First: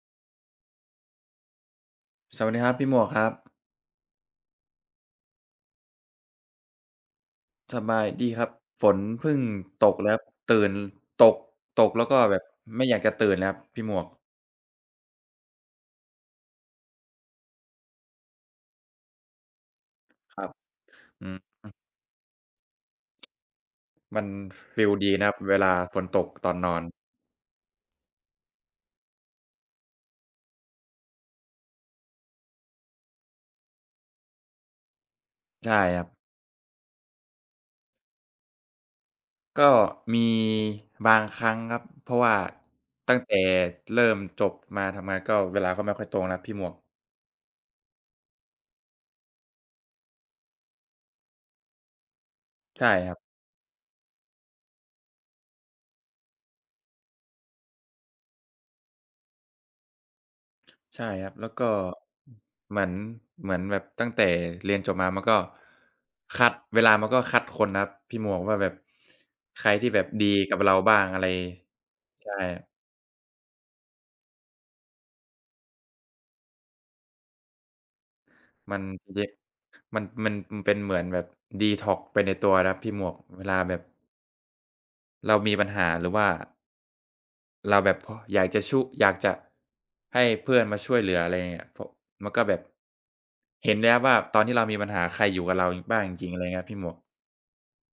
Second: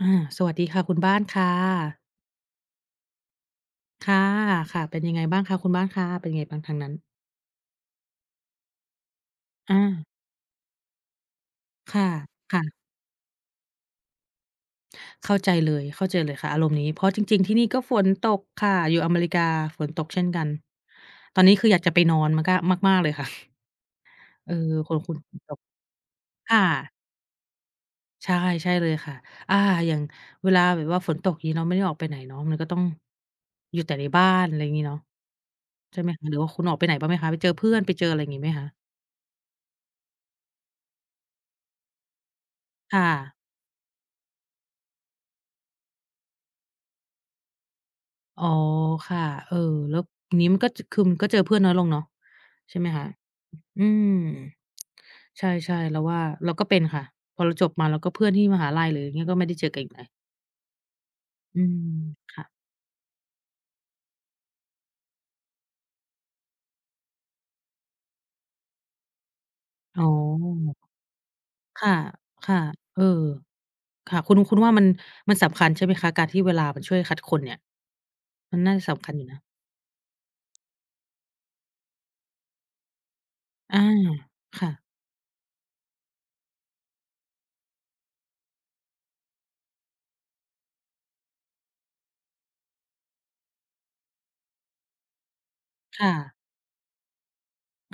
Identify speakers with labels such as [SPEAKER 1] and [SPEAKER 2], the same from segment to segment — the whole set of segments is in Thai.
[SPEAKER 1] อา สวัสดีค่ะคุณบ้านค่ะ
[SPEAKER 2] สวัสดีครับพี่หมวกครับ
[SPEAKER 1] ค่ะ ค่ะ เป็นยังไงบ้างคะคุณบ้านคะ เป็นยังไงบ้างทางนั้น?
[SPEAKER 2] สบายดีครับ ฝนเพิ่ง
[SPEAKER 1] อ
[SPEAKER 2] ตก
[SPEAKER 1] า
[SPEAKER 2] แล้ว ตื่น ตก ตก
[SPEAKER 1] ค
[SPEAKER 2] แล
[SPEAKER 1] ่
[SPEAKER 2] ้
[SPEAKER 1] ะ
[SPEAKER 2] วก็แบบ
[SPEAKER 1] ค่ะ
[SPEAKER 2] ไม่อยากจะตื่นเลยครับพี่หมวก
[SPEAKER 1] เข้าใจเลย เข้าใจเลยค่ะอารมณ์นี้ เพราะจริง ๆ ที่นี่ก็ฝนตกค่ะ อยู่อเมริกาฝนตกเช่นก
[SPEAKER 2] ค
[SPEAKER 1] ั
[SPEAKER 2] รั
[SPEAKER 1] น
[SPEAKER 2] บ อื
[SPEAKER 1] ตอนนี้คือ
[SPEAKER 2] อ
[SPEAKER 1] อยากจะไปนอน ม กะ มาก ๆ เลยค่ะ
[SPEAKER 2] มัน
[SPEAKER 1] เออ
[SPEAKER 2] ฟี
[SPEAKER 1] ค
[SPEAKER 2] ล
[SPEAKER 1] อย
[SPEAKER 2] ด
[SPEAKER 1] ค
[SPEAKER 2] ี
[SPEAKER 1] ุย
[SPEAKER 2] นะคร
[SPEAKER 1] ฝ
[SPEAKER 2] ับ
[SPEAKER 1] นต
[SPEAKER 2] เว
[SPEAKER 1] ก
[SPEAKER 2] ลาฝนตกต
[SPEAKER 1] ค
[SPEAKER 2] อน
[SPEAKER 1] ่
[SPEAKER 2] นอน
[SPEAKER 1] ะ ใช่ ใช่เลยค่ะ อา อย่าง เวลาแบบว่าฝนตกงี้เนาะ ไม่ได้ออกไปไหนเนาะ มันก็ต้อง อยู่แต่ในบ้าน ไรอย่างงี้เนาะ
[SPEAKER 2] ใช่
[SPEAKER 1] ใ
[SPEAKER 2] ค
[SPEAKER 1] ช่
[SPEAKER 2] รั
[SPEAKER 1] ไหม
[SPEAKER 2] บ
[SPEAKER 1] หรือว่าคุณออกไปไหนบ้างไหมคะ? ไปเจอเพื่อน ไปเจออะไรอย่างงี้ไหมคะ?
[SPEAKER 2] ก็มีบางครั้งครับ เพราะว่า
[SPEAKER 1] ค่
[SPEAKER 2] ตั้ง
[SPEAKER 1] ะ
[SPEAKER 2] แต่เริ่มจบมาทำงาน ก็เวลาก็ไม่ค่อยตรงแล้วครับพี่หมวก
[SPEAKER 1] อ๋อ ค่ะ เออ แล้ว อย่างนี้มันก็ จ คือก็เจอเพื่อนน้อยลงเนาะ ใช่
[SPEAKER 2] ใ
[SPEAKER 1] ไ
[SPEAKER 2] ช
[SPEAKER 1] หม
[SPEAKER 2] ่
[SPEAKER 1] คะ?
[SPEAKER 2] ครับ
[SPEAKER 1] อืม ใช่ ๆ เราว่า เราก็เป็นค่ะ พอเราจบมา แล้วก็เพื่อนที่มหาลัยหรืออย่างนี้ ก็ไม่ได้เจอกันอีกเลย
[SPEAKER 2] ใช่ครับ แล้ว
[SPEAKER 1] อื
[SPEAKER 2] ก็
[SPEAKER 1] ม ค่ะ
[SPEAKER 2] เหมือน เหมือนแบบตั้งแต่เรียนจบมา มันก็คัด เวลามันก็คัดคนนะครับพี่หมวก ว่าแบบ ใครที่แ
[SPEAKER 1] อ
[SPEAKER 2] บ
[SPEAKER 1] ๋
[SPEAKER 2] บดีกับเร
[SPEAKER 1] อ
[SPEAKER 2] าบ้างอะไร
[SPEAKER 1] ค่ะ
[SPEAKER 2] ใช่
[SPEAKER 1] ค่ะ เออ ค่ะ คุณ คุณว่ามัน มันสำคัญใช่ไหมคะ? การที่เวลามันช่วยคัดคนเนี่ย มันน่
[SPEAKER 2] ม
[SPEAKER 1] า
[SPEAKER 2] ั
[SPEAKER 1] จ
[SPEAKER 2] น
[SPEAKER 1] ะสำคัญอยู่
[SPEAKER 2] ย
[SPEAKER 1] นะ
[SPEAKER 2] มัน มันเป็นเหมือนแบบดีท็อกซ์ไปในตัวนะครับพี่หมวก เวลาแบ
[SPEAKER 1] อา
[SPEAKER 2] บ
[SPEAKER 1] ค่ะ
[SPEAKER 2] เรามีปัญหาหรือว่า เราแบบพอ อยากจะ ชุ อยากจะให้เพื่อนมาช่วยเหลือ อะไรอย่างเงี้ย พ มันก็แบบ เห็นแล้วว่าตอนที่เรามีปัญหาใครอยู่กับเราบ้
[SPEAKER 1] ค
[SPEAKER 2] าง
[SPEAKER 1] ่
[SPEAKER 2] จริง
[SPEAKER 1] ะ
[SPEAKER 2] ๆ อะไรเงี้ยพี่หมวก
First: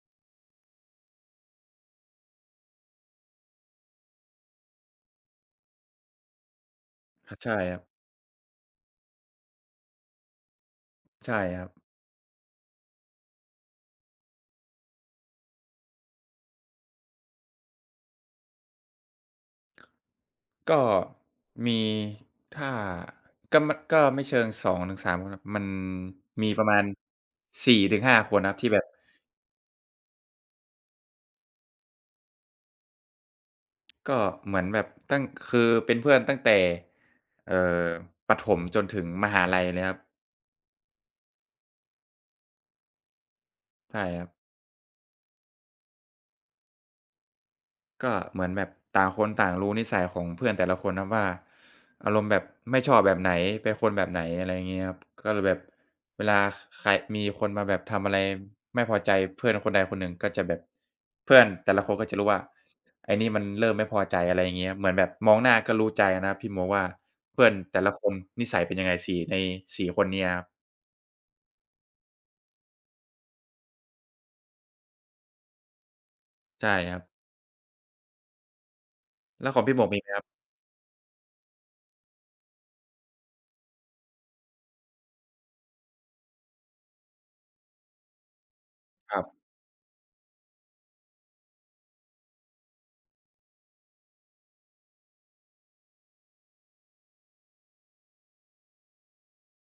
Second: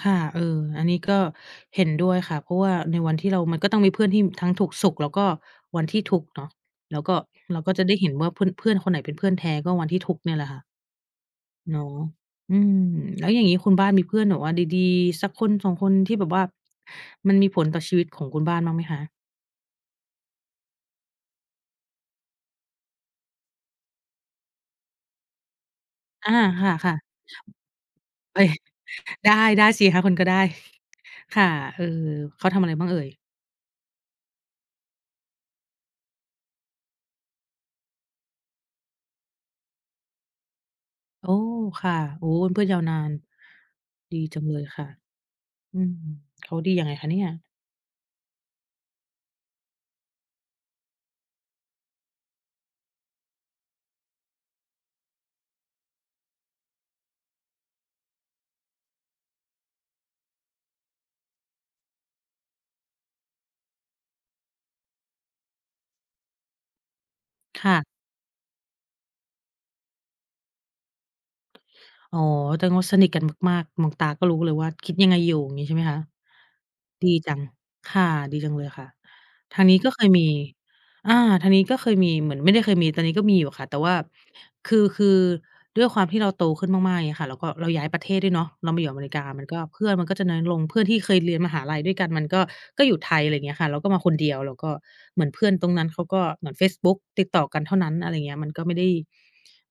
[SPEAKER 1] ค่ะ เออ อันนี้ก็เห็นด้วยค่ะ เพราะว่าในวันที่เรา มันก็ต้องมีเพื่อนที่ทั้งทุกข์สุข แล้วก็วันที่ทุกข์เนาะ แล้วก็
[SPEAKER 2] ห ใช่
[SPEAKER 1] เราก็
[SPEAKER 2] ครั
[SPEAKER 1] จะ
[SPEAKER 2] บ
[SPEAKER 1] ได้เห็นว่าเพื่อน เพื่อนคนไหนเป็นเพื่อนแท้ก็วันที่ทุกข์เนี่ยแหละค่ะ
[SPEAKER 2] ใช่ครับ
[SPEAKER 1] เนาะ อืม แล้วอย่างงี้คุณบ้านมีเพื่อนแบบว่าดี ๆ สักคน 2 คน ที่แบบว่ามันมีผลต่อชีวิตของคุณบ้านบ้างไหมคะ?
[SPEAKER 2] ก็ มี ถ้า ก็ ม ก็ไม่เชิง 2 ถึง 3 คนครับ มัน
[SPEAKER 1] อา
[SPEAKER 2] มีป
[SPEAKER 1] ค
[SPEAKER 2] ระมาณ
[SPEAKER 1] ่ะ ๆ
[SPEAKER 2] 4 ถึง 5 ค
[SPEAKER 1] เอ
[SPEAKER 2] น
[SPEAKER 1] ๊ย
[SPEAKER 2] ครับ ที่แบบ
[SPEAKER 1] ได้ ๆ 4 - 5 คนก็ได้ ค่ะ เออ เขาทำอะไรบ้างเอ่ย?
[SPEAKER 2] ก็เหมือนแบบตั้ง คือเป็นเพื่อนตั้งแต่ เอ่อ ประถมจนถึงมหาลัยเลยครับ
[SPEAKER 1] โอ้! ค่ะ โอ้โฮ เป็นเพื่อนยาวนาน
[SPEAKER 2] ใช่
[SPEAKER 1] ดี
[SPEAKER 2] ครับ
[SPEAKER 1] จังเลยค่ะ อืม เขาดียังไงคะเนี่ย?
[SPEAKER 2] ก็เหมือนแบบต่างคนต่างรู้นิสัยของเพื่อนแต่ละคนครับว่า อารมณ์แบบ ไม่ชอบแบบไหน เป็นคนแบบไหน อะไรเงี้ยครับ ก็เลยแบบ เวลา ค ใคร มีคนมาแบบทำอะไรไม่พอใจ เพื่อนคนใดคนหนึ่งก็จะแบบ เพื่อนแต่ละคนก็จะรู้ว่า ไอ้นี่มันเริ่มไม่พอใจ อะไรเงี้ยครับ เหมือนแบบมองหน้าก็รู้ใจนะครับ พี่ มองว่า เพื่อน
[SPEAKER 1] ค่
[SPEAKER 2] แต่
[SPEAKER 1] ะ
[SPEAKER 2] ละคนนิสัยเป็นยังไง 4- ใน 4 คนเนี้ยครับ
[SPEAKER 1] อ๋อ แตงว่าสนิทกันมาก ๆ มองตาก็รู้เลยว่าคิดยังไงอยู่ อย่างงี้ใช่ไหมคะ?
[SPEAKER 2] ใช่ครับ
[SPEAKER 1] ดีจัง ค่ะ ดีจังเลยค่ะ
[SPEAKER 2] แล้ว
[SPEAKER 1] ท
[SPEAKER 2] ขอ
[SPEAKER 1] า
[SPEAKER 2] ง
[SPEAKER 1] ง
[SPEAKER 2] พี
[SPEAKER 1] นี
[SPEAKER 2] ่
[SPEAKER 1] ้
[SPEAKER 2] หม
[SPEAKER 1] ก
[SPEAKER 2] วก
[SPEAKER 1] ็
[SPEAKER 2] มี
[SPEAKER 1] เค
[SPEAKER 2] ไห
[SPEAKER 1] ย
[SPEAKER 2] มคร
[SPEAKER 1] ม
[SPEAKER 2] ับ?
[SPEAKER 1] ี อา ทางนี้ก็เคยมีเหมือน ไม่ได้เคยมี ตอนนี้ก็มีอยู่ค่ะ แต่ว่า คือ คือด้วยความที่เราโตขึ้นมาก ๆ เงี้ยค่ะ แล้วก็เราย้ายประเทศด้วยเนาะ เรามาอยู่อเมริ
[SPEAKER 2] ค
[SPEAKER 1] ก
[SPEAKER 2] รั
[SPEAKER 1] า
[SPEAKER 2] บ
[SPEAKER 1] มันก็ เพื่อนมันก็จะน้อยลง เพื่อนที่เคยเรียนมหาลัยด้วยกัน มันก็ ก็อยู่ไทย ไรเงี้ยค่ะ เราก็มาคนเดียว เราก็ เหมือนเพื่อนตรงนั้นเขาก็ เหมือนเฟซบุ๊กติดต่อกันเท่านั้น อะไรอย่างเงี้ย มันก็ไม่ได้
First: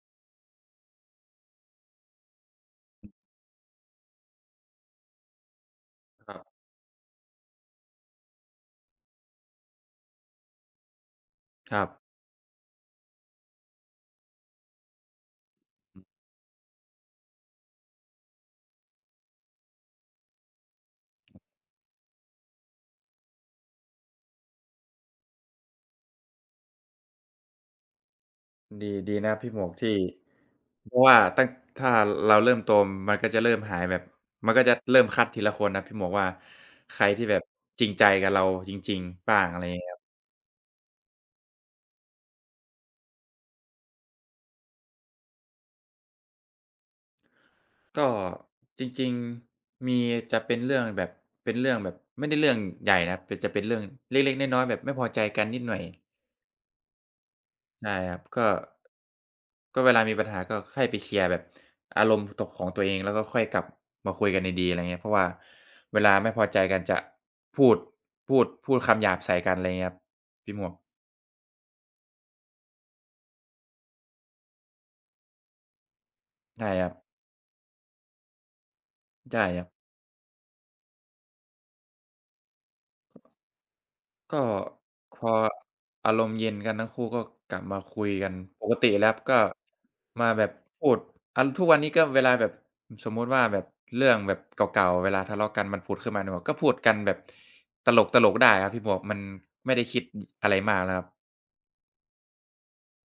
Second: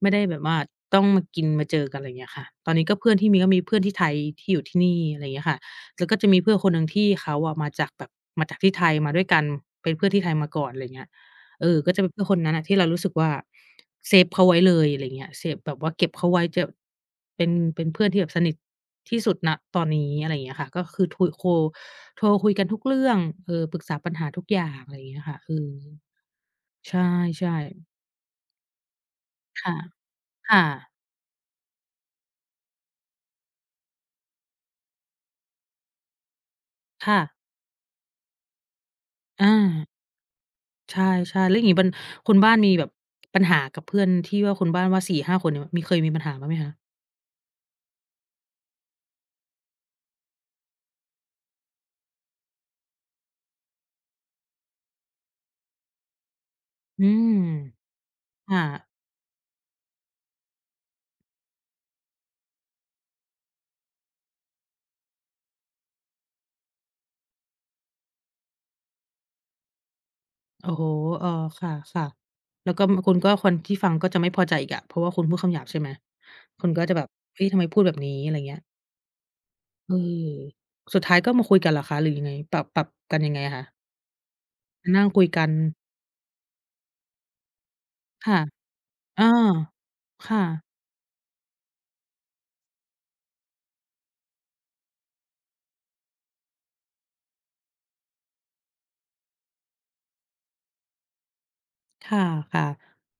[SPEAKER 1] ไม่ได้แบบว่าต้องมากิน มาเจอกัน ไรเงี้ยค่ะ ตอนนี้ก็เพื่อนที่มี ก็มีเพื่อนที่ไทยที่อยู่ที่นี่ ไรเงี้ยค่ะ แล้วก็จะ
[SPEAKER 2] ค
[SPEAKER 1] ม
[SPEAKER 2] ร
[SPEAKER 1] ี
[SPEAKER 2] ับ
[SPEAKER 1] เพื่อนคนหนึ่งที่เขาอะมาจากแบบ มาจากที่ไทยมาด้วยกัน เป็นเพื่อนที่ไทยมาก่อน ไรเงี้ย เอ
[SPEAKER 2] คร
[SPEAKER 1] อ
[SPEAKER 2] ั
[SPEAKER 1] ก็
[SPEAKER 2] บ
[SPEAKER 1] จะเป็นเพื่อนคนนั้นอะ ที่เรารู้สึกว่า เซฟเขาไว้เลย ไรเงี้ย เซฟแบบว่า เก็บเขาไว้ จับ เป็น เป็นเพื่อนที่แบบสนิทที่สุด ณ ตอนนี้ อะไรอย่างเงี้ยค่ะ ก็คือ ทุยโค โทรคุยกันทุกเรื่อง เออ ปรึกษาปัญหาทุกอย่าง ไรเงี้ยค่ะ เออ ใช่ ๆ
[SPEAKER 2] ดี ดีนะพี่หม
[SPEAKER 1] ค
[SPEAKER 2] ว
[SPEAKER 1] ่
[SPEAKER 2] ก
[SPEAKER 1] ะ
[SPEAKER 2] ที่
[SPEAKER 1] ค่ะ
[SPEAKER 2] เพราะว่าตั้ง ถ้าเราเริ่มโต มันก็จะเริ่มหายแบบ มันก็จะเริ่มคัดทีละคนนะพี่หมวกว่า ใคร
[SPEAKER 1] ค่
[SPEAKER 2] ที่
[SPEAKER 1] ะ
[SPEAKER 2] แบบจริงใจกับเราจริง ๆ บ้า
[SPEAKER 1] อ
[SPEAKER 2] ง อะไรอย่างงี้
[SPEAKER 1] า
[SPEAKER 2] ครับ
[SPEAKER 1] ใช่ ๆ แล้วอีกวัน คุณบ้านมีแบบปัญหากับเพื่อนที่ว่าคุณบ้านว่า 4-5 คนเนี่ย มี เคยมีปัญหาบ้างไหมคะ?
[SPEAKER 2] ก็ จริง ๆ มีจะเป็นเรื่องแบบ เป็นเรื่องแบบ ไม่ได้เรื่องใหญ่นะ แต่จะเป็นเรื่องเล็ก ๆ น้อย ๆ แบบไม่พอใจกันนิดหน่อย
[SPEAKER 1] อืม
[SPEAKER 2] ได้ครับ ก็
[SPEAKER 1] ค่ะ
[SPEAKER 2] ก็เวลามีปัญหาก็ค่อยไปเคลียร์แบบอารมณ์ ตก ของตัวเอง แล้วก็ค่อยกลับมาคุยกันดี ๆ อะไรอย่างเงี้ย เพราะว่าเวลาไม่พอใจกันจะพูด พูด พูดคำหยาบใส่กัน อะไรอย่างเงี้ยครับ พี่หม
[SPEAKER 1] โอ
[SPEAKER 2] ว
[SPEAKER 1] ้
[SPEAKER 2] ก
[SPEAKER 1] โฮ เออ ค่ะ ๆ แล้วก็ ม คุณก็ คนที่ฟังก็จะไม่พอใจอีกอะ เพราะว่าคุณพูดคำหยาบใช่ไหม?
[SPEAKER 2] ใ
[SPEAKER 1] ค
[SPEAKER 2] ช่
[SPEAKER 1] นก็
[SPEAKER 2] ครั
[SPEAKER 1] จะแบ
[SPEAKER 2] บ
[SPEAKER 1] บ เฮ้ย ทำไมพูดแบบนี้ อะไรอย่างเงี้ย
[SPEAKER 2] ใช่ครับ
[SPEAKER 1] อือ สุดท้ายก็มาคุยกันเหรอคะ? หรือยังไง? ปรับ ปรับกันยังไงคะ?
[SPEAKER 2] ก็
[SPEAKER 1] มานั่ง
[SPEAKER 2] พ
[SPEAKER 1] คุย
[SPEAKER 2] อ
[SPEAKER 1] กัน
[SPEAKER 2] อารมณ์เย็นกันทั้งคู่ ก็กลับมาคุยก
[SPEAKER 1] ค
[SPEAKER 2] ั
[SPEAKER 1] ่
[SPEAKER 2] น
[SPEAKER 1] ะ
[SPEAKER 2] ปกติแล้ว
[SPEAKER 1] อา
[SPEAKER 2] ก็มา
[SPEAKER 1] ค่
[SPEAKER 2] แบบ
[SPEAKER 1] ะ
[SPEAKER 2] พูด อะ ทุกวันนี้ก็เวลาแบบ สมมุติว่าแบบเรื่องแบบเก่า ๆ เวลาทะเลาะกันมันผุดขึ้นมาในหัว ก็พูดกันแบบตลก ๆ ได้ครับพี่หมวก มันไม่ได้คิด อ อะไรมากแล้วครับ
[SPEAKER 1] ค่ะ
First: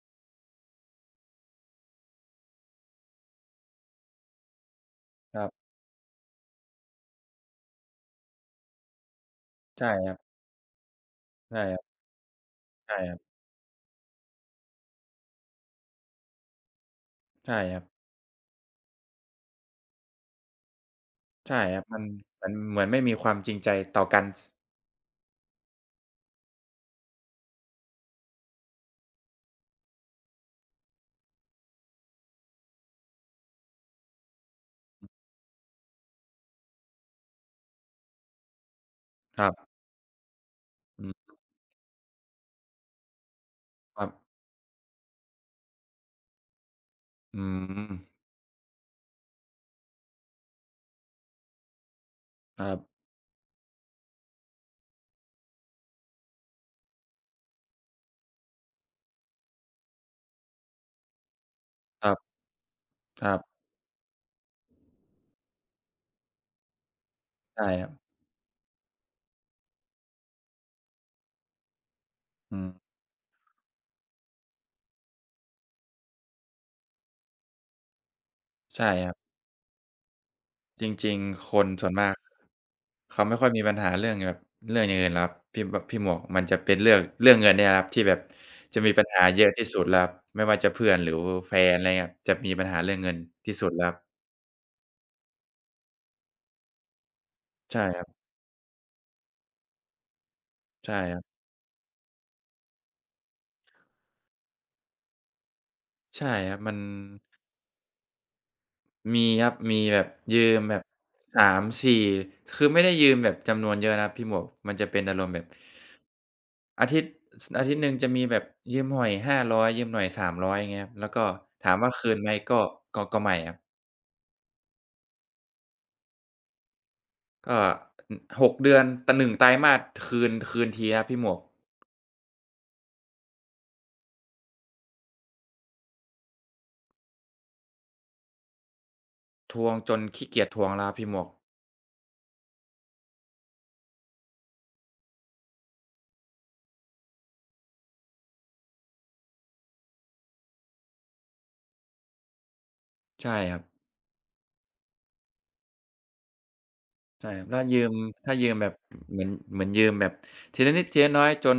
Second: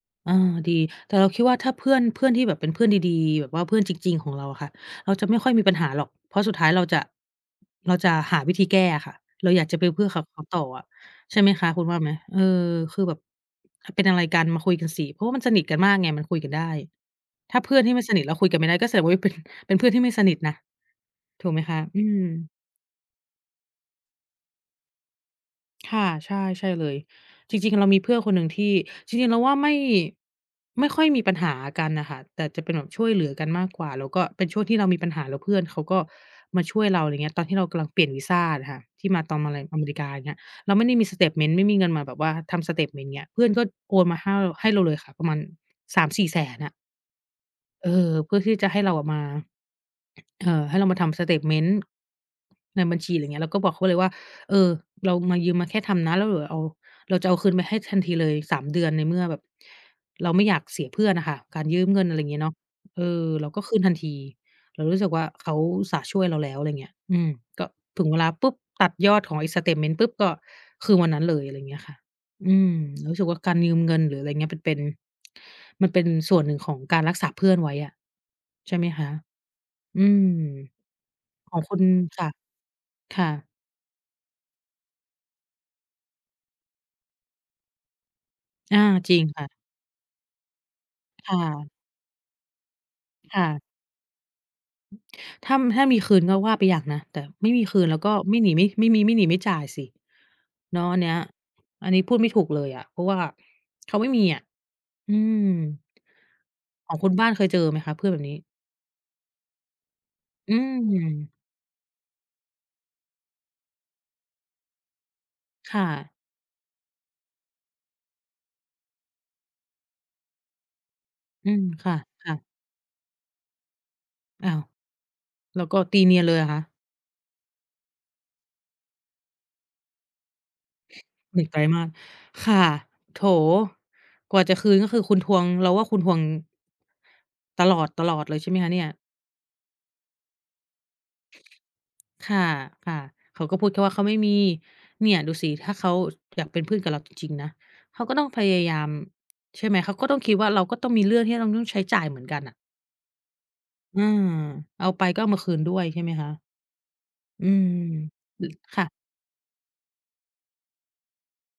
[SPEAKER 1] ๆ อา ดี แต่เราคิดว่าถ้าเพื่อน เพื่อนที่แบบเป็นเพื่อนดี ๆ แบบว่าเพื่อนจริง ๆ ของเราค่ะ เราจะไม
[SPEAKER 2] ค
[SPEAKER 1] ่
[SPEAKER 2] รั
[SPEAKER 1] ค่อ
[SPEAKER 2] บ
[SPEAKER 1] ยมีปัญหาหรอก เพราะสุดท้ายเราจะ เราจะหาวิธีแก้อะค่ะ เราอยากจะ
[SPEAKER 2] ใช
[SPEAKER 1] เป็
[SPEAKER 2] ่
[SPEAKER 1] นเพื่
[SPEAKER 2] ค
[SPEAKER 1] อ
[SPEAKER 2] รั
[SPEAKER 1] ข
[SPEAKER 2] บ
[SPEAKER 1] ับเขาต่ออะ ใช่ไหม
[SPEAKER 2] ใช่
[SPEAKER 1] คะ
[SPEAKER 2] คร
[SPEAKER 1] ค
[SPEAKER 2] ั
[SPEAKER 1] ุ
[SPEAKER 2] บ
[SPEAKER 1] ณว่าไหม? เออ
[SPEAKER 2] ใช
[SPEAKER 1] ค
[SPEAKER 2] ่
[SPEAKER 1] ือแ
[SPEAKER 2] ค
[SPEAKER 1] บ
[SPEAKER 2] รั
[SPEAKER 1] บ
[SPEAKER 2] บ
[SPEAKER 1] เป็นอะไรกันมาคุยกันสิ เพราะว่ามันสนิทกันมากไง มันคุยกันได้
[SPEAKER 2] ใช่
[SPEAKER 1] ถ้าเพ
[SPEAKER 2] ค
[SPEAKER 1] ื่
[SPEAKER 2] รั
[SPEAKER 1] อน
[SPEAKER 2] บ
[SPEAKER 1] ที่ไม่สนิทแล้วคุยกันไม่ได้ ก็แสดง ว่าเป็น เป็นเพื่อนที่ไม่สนิทนะ ถู
[SPEAKER 2] ใช
[SPEAKER 1] ก
[SPEAKER 2] ่
[SPEAKER 1] ไหมค
[SPEAKER 2] คร
[SPEAKER 1] ะ
[SPEAKER 2] ับ มั
[SPEAKER 1] อื
[SPEAKER 2] น
[SPEAKER 1] ม
[SPEAKER 2] มันเหมือนไม่มีความจริงใจต่อกัน ส
[SPEAKER 1] ค่ะ ใช่ ใช่เลย จริง ๆ เรามีเพื่อนคนหนึ่งที่ จริง ๆ เราว่าไม่ ไม่ค่อยมีปัญหากันน่ะค่ะ แต่จะเป็นแบบช่วยเหลือกันมากกว่า แล้วก็เป็นช่วงที่เรามีปัญหา แล้วเพื่อนเขาก็มาช่วยเรา อะไรเงี้ย ตอนที่เรากำลังเปลี่ยนวีซาน่ะค่ะ ที่มา ตอน
[SPEAKER 2] ค
[SPEAKER 1] ม
[SPEAKER 2] ร
[SPEAKER 1] า ร
[SPEAKER 2] ับ
[SPEAKER 1] อเมริกา อย่างเงี้ย เราไม่ได้
[SPEAKER 2] อ
[SPEAKER 1] ม
[SPEAKER 2] ื
[SPEAKER 1] ี
[SPEAKER 2] ม
[SPEAKER 1] สเตตเมนต์ไม่มีเงินมาแบบว่าทำสเตตเมนต์เงี้ย เพื่อนก็โอ
[SPEAKER 2] คร
[SPEAKER 1] นมา
[SPEAKER 2] ับ
[SPEAKER 1] แห้ว ล ให้เราเลยค่ะ ประมาณ 3-400,000 น่ะ
[SPEAKER 2] อื
[SPEAKER 1] เอ
[SPEAKER 2] ม
[SPEAKER 1] อ เพื่อที่จะให้เราอะมา เอ่อ ให้เรามาทำสเตตเมนต์
[SPEAKER 2] ครั
[SPEAKER 1] ใน
[SPEAKER 2] บ
[SPEAKER 1] บัญชีหรือ เงี้ย เราก็บอกเขาเลยว่า เอ่อ เรามา ยืมมาแค่ทำนะ แล้วเหรอเอา เราจะเอาคืนไปให้ทัน ทีเลย 3 เดือน ในเมื่อแบบเราไม่อยากเสียเพื่อนน่ะค่ะ การยืมเง
[SPEAKER 2] ค
[SPEAKER 1] ิน
[SPEAKER 2] ร
[SPEAKER 1] อ
[SPEAKER 2] ั
[SPEAKER 1] ะไ
[SPEAKER 2] บ
[SPEAKER 1] รเงี้ยเนาะ เอ
[SPEAKER 2] ค
[SPEAKER 1] อ
[SPEAKER 2] รั
[SPEAKER 1] เร
[SPEAKER 2] บ
[SPEAKER 1] าก็คืนทันที เรารู้สึกว่า เขาอุตส่าห์ช่วยเราแล้ว อะไรอเงี้ย อืม
[SPEAKER 2] ใช
[SPEAKER 1] ก
[SPEAKER 2] ่
[SPEAKER 1] ็
[SPEAKER 2] ครับ
[SPEAKER 1] ถึงเวลาปุ๊บ ตัดยอดของไอ้สเตตเมนต์ ปุ๊บ ก็ คือวันนั้นเลย อะไรเงี้ยค่ะ อ
[SPEAKER 2] อื
[SPEAKER 1] ื
[SPEAKER 2] ม
[SPEAKER 1] ม เรารู้สึกว่าการยืมเงิน หรืออะไรเงี้ย ปันเป็น มันเป็นส่วนหนึ่งของการรักษาเพื่อนไว้อะ ใช่
[SPEAKER 2] ใช
[SPEAKER 1] ไห
[SPEAKER 2] ่
[SPEAKER 1] มค
[SPEAKER 2] คร
[SPEAKER 1] ะ
[SPEAKER 2] ับ
[SPEAKER 1] อืม
[SPEAKER 2] จริง ๆ
[SPEAKER 1] ข
[SPEAKER 2] ค
[SPEAKER 1] อง
[SPEAKER 2] น
[SPEAKER 1] คุณ
[SPEAKER 2] ส่วนมาก
[SPEAKER 1] ค่ะ
[SPEAKER 2] เข
[SPEAKER 1] ค
[SPEAKER 2] า
[SPEAKER 1] ่
[SPEAKER 2] ไม่ค่
[SPEAKER 1] ะ
[SPEAKER 2] อยมีปัญหาเรื่องที่แบบ เรื่องอย่างอื่นล่ะครับ พี่ แบบ พี่หมวก มันจะเป็นเรื่อง เรื่องเงินเนี่ยล่ะครับ ที่แบบ
[SPEAKER 1] อ
[SPEAKER 2] จ
[SPEAKER 1] า
[SPEAKER 2] ะมีปัญ
[SPEAKER 1] จริ
[SPEAKER 2] หา
[SPEAKER 1] งค
[SPEAKER 2] เย
[SPEAKER 1] ่
[SPEAKER 2] อ
[SPEAKER 1] ะ
[SPEAKER 2] ะที่สุดแล้วครับ ไม่ว่าจะเพื่อนหรือ
[SPEAKER 1] ค่
[SPEAKER 2] แฟ
[SPEAKER 1] ะ
[SPEAKER 2] น อะไรอย่างเงี้ย จะมีปัญหาเรื่องเงิน
[SPEAKER 1] ค่
[SPEAKER 2] ที่
[SPEAKER 1] ะ
[SPEAKER 2] สุดแล้วครับ
[SPEAKER 1] ถ้า ถ้ามีคืนก็ว่าไปอย่างนะ แต่ไม่มีค
[SPEAKER 2] ใช่
[SPEAKER 1] ืนแล้
[SPEAKER 2] ค
[SPEAKER 1] ว
[SPEAKER 2] รั
[SPEAKER 1] ก
[SPEAKER 2] บ
[SPEAKER 1] ็ไม่หนี ไม่ ไม่มี ไม่หนี ไม่จ่ายสิ เนา
[SPEAKER 2] ใ
[SPEAKER 1] ะ
[SPEAKER 2] ช่
[SPEAKER 1] อันเนี้
[SPEAKER 2] ค
[SPEAKER 1] ย
[SPEAKER 2] รับ
[SPEAKER 1] อันนี้พูดไม่ถูกเลยอะ เพราะว่าเขาไม่มีอะ อืม
[SPEAKER 2] ใช่ครับ มัน
[SPEAKER 1] ของคุณบ้านเคยเจอไหมคะเพื่อนแบบนี้?
[SPEAKER 2] มีครับ มีแบบยื
[SPEAKER 1] อื
[SPEAKER 2] มแบบ
[SPEAKER 1] ม
[SPEAKER 2] 3-4 คือไม่ได้ยืมแบบจำนวนเยอะนะครับพี่หมวก มันจะเป็นอารมณ์แบบ
[SPEAKER 1] ค่ะ
[SPEAKER 2] อาทิตย์ อาทิตย์หนึ่งจะมีแบบยืมหน่อย 500 ยืมหน่อย 300 อย่างงี้ครับ แล้วก็
[SPEAKER 1] อืม
[SPEAKER 2] ถาม
[SPEAKER 1] ค
[SPEAKER 2] ว่
[SPEAKER 1] ่
[SPEAKER 2] า
[SPEAKER 1] ะ
[SPEAKER 2] คืน
[SPEAKER 1] ค
[SPEAKER 2] ไหม
[SPEAKER 1] ่ะ
[SPEAKER 2] ก็ ก็ ก็ไม่ครับ
[SPEAKER 1] อ้าว แล้วก็ตีเนียนเลยเหรอคะ?
[SPEAKER 2] ก็ อ 6 เดือน แต่ 1 ไตรมาสคืน คืนทีครับพี่หมว
[SPEAKER 1] หน
[SPEAKER 2] ก
[SPEAKER 1] ึ่ง ไตรมาส ค่ะ โถ กว่าจะคืนก็คือคุณทวง เราว่าคุณทวง ตลอด ๆ เลยใช่ไหมคะเนี่ย
[SPEAKER 2] ทวงจนขี้เกียจทวงแล้วครับพี่หมวก
[SPEAKER 1] ค่ะ ค่ะ เขาก็พูดแค่ว่าเขาไม่มี เนี่ยดูสิถ้าเขาอยากเป็นเพื่อนกับเราจริง ๆ นะ เขาก็ต้องพยายาม ใช่ไหม เขาก็ต้องคิดว่าเราก็ต้องมีเรื่องที่เราต้องใช้จ่ายเหมือนกันน่ะ
[SPEAKER 2] ใช่ครับ
[SPEAKER 1] อา เอาไปก็เอามาคืนด้วยใช่ไหมคะ?
[SPEAKER 2] ใช่คร
[SPEAKER 1] อ
[SPEAKER 2] ั
[SPEAKER 1] ื
[SPEAKER 2] บ ถ้า
[SPEAKER 1] ม
[SPEAKER 2] ยืม ถ้า
[SPEAKER 1] อื
[SPEAKER 2] ยื
[SPEAKER 1] อ
[SPEAKER 2] มแบบ
[SPEAKER 1] ค่ะ
[SPEAKER 2] เหมือน เหมือนยืมแบบทีละนิดทีละน้อย จน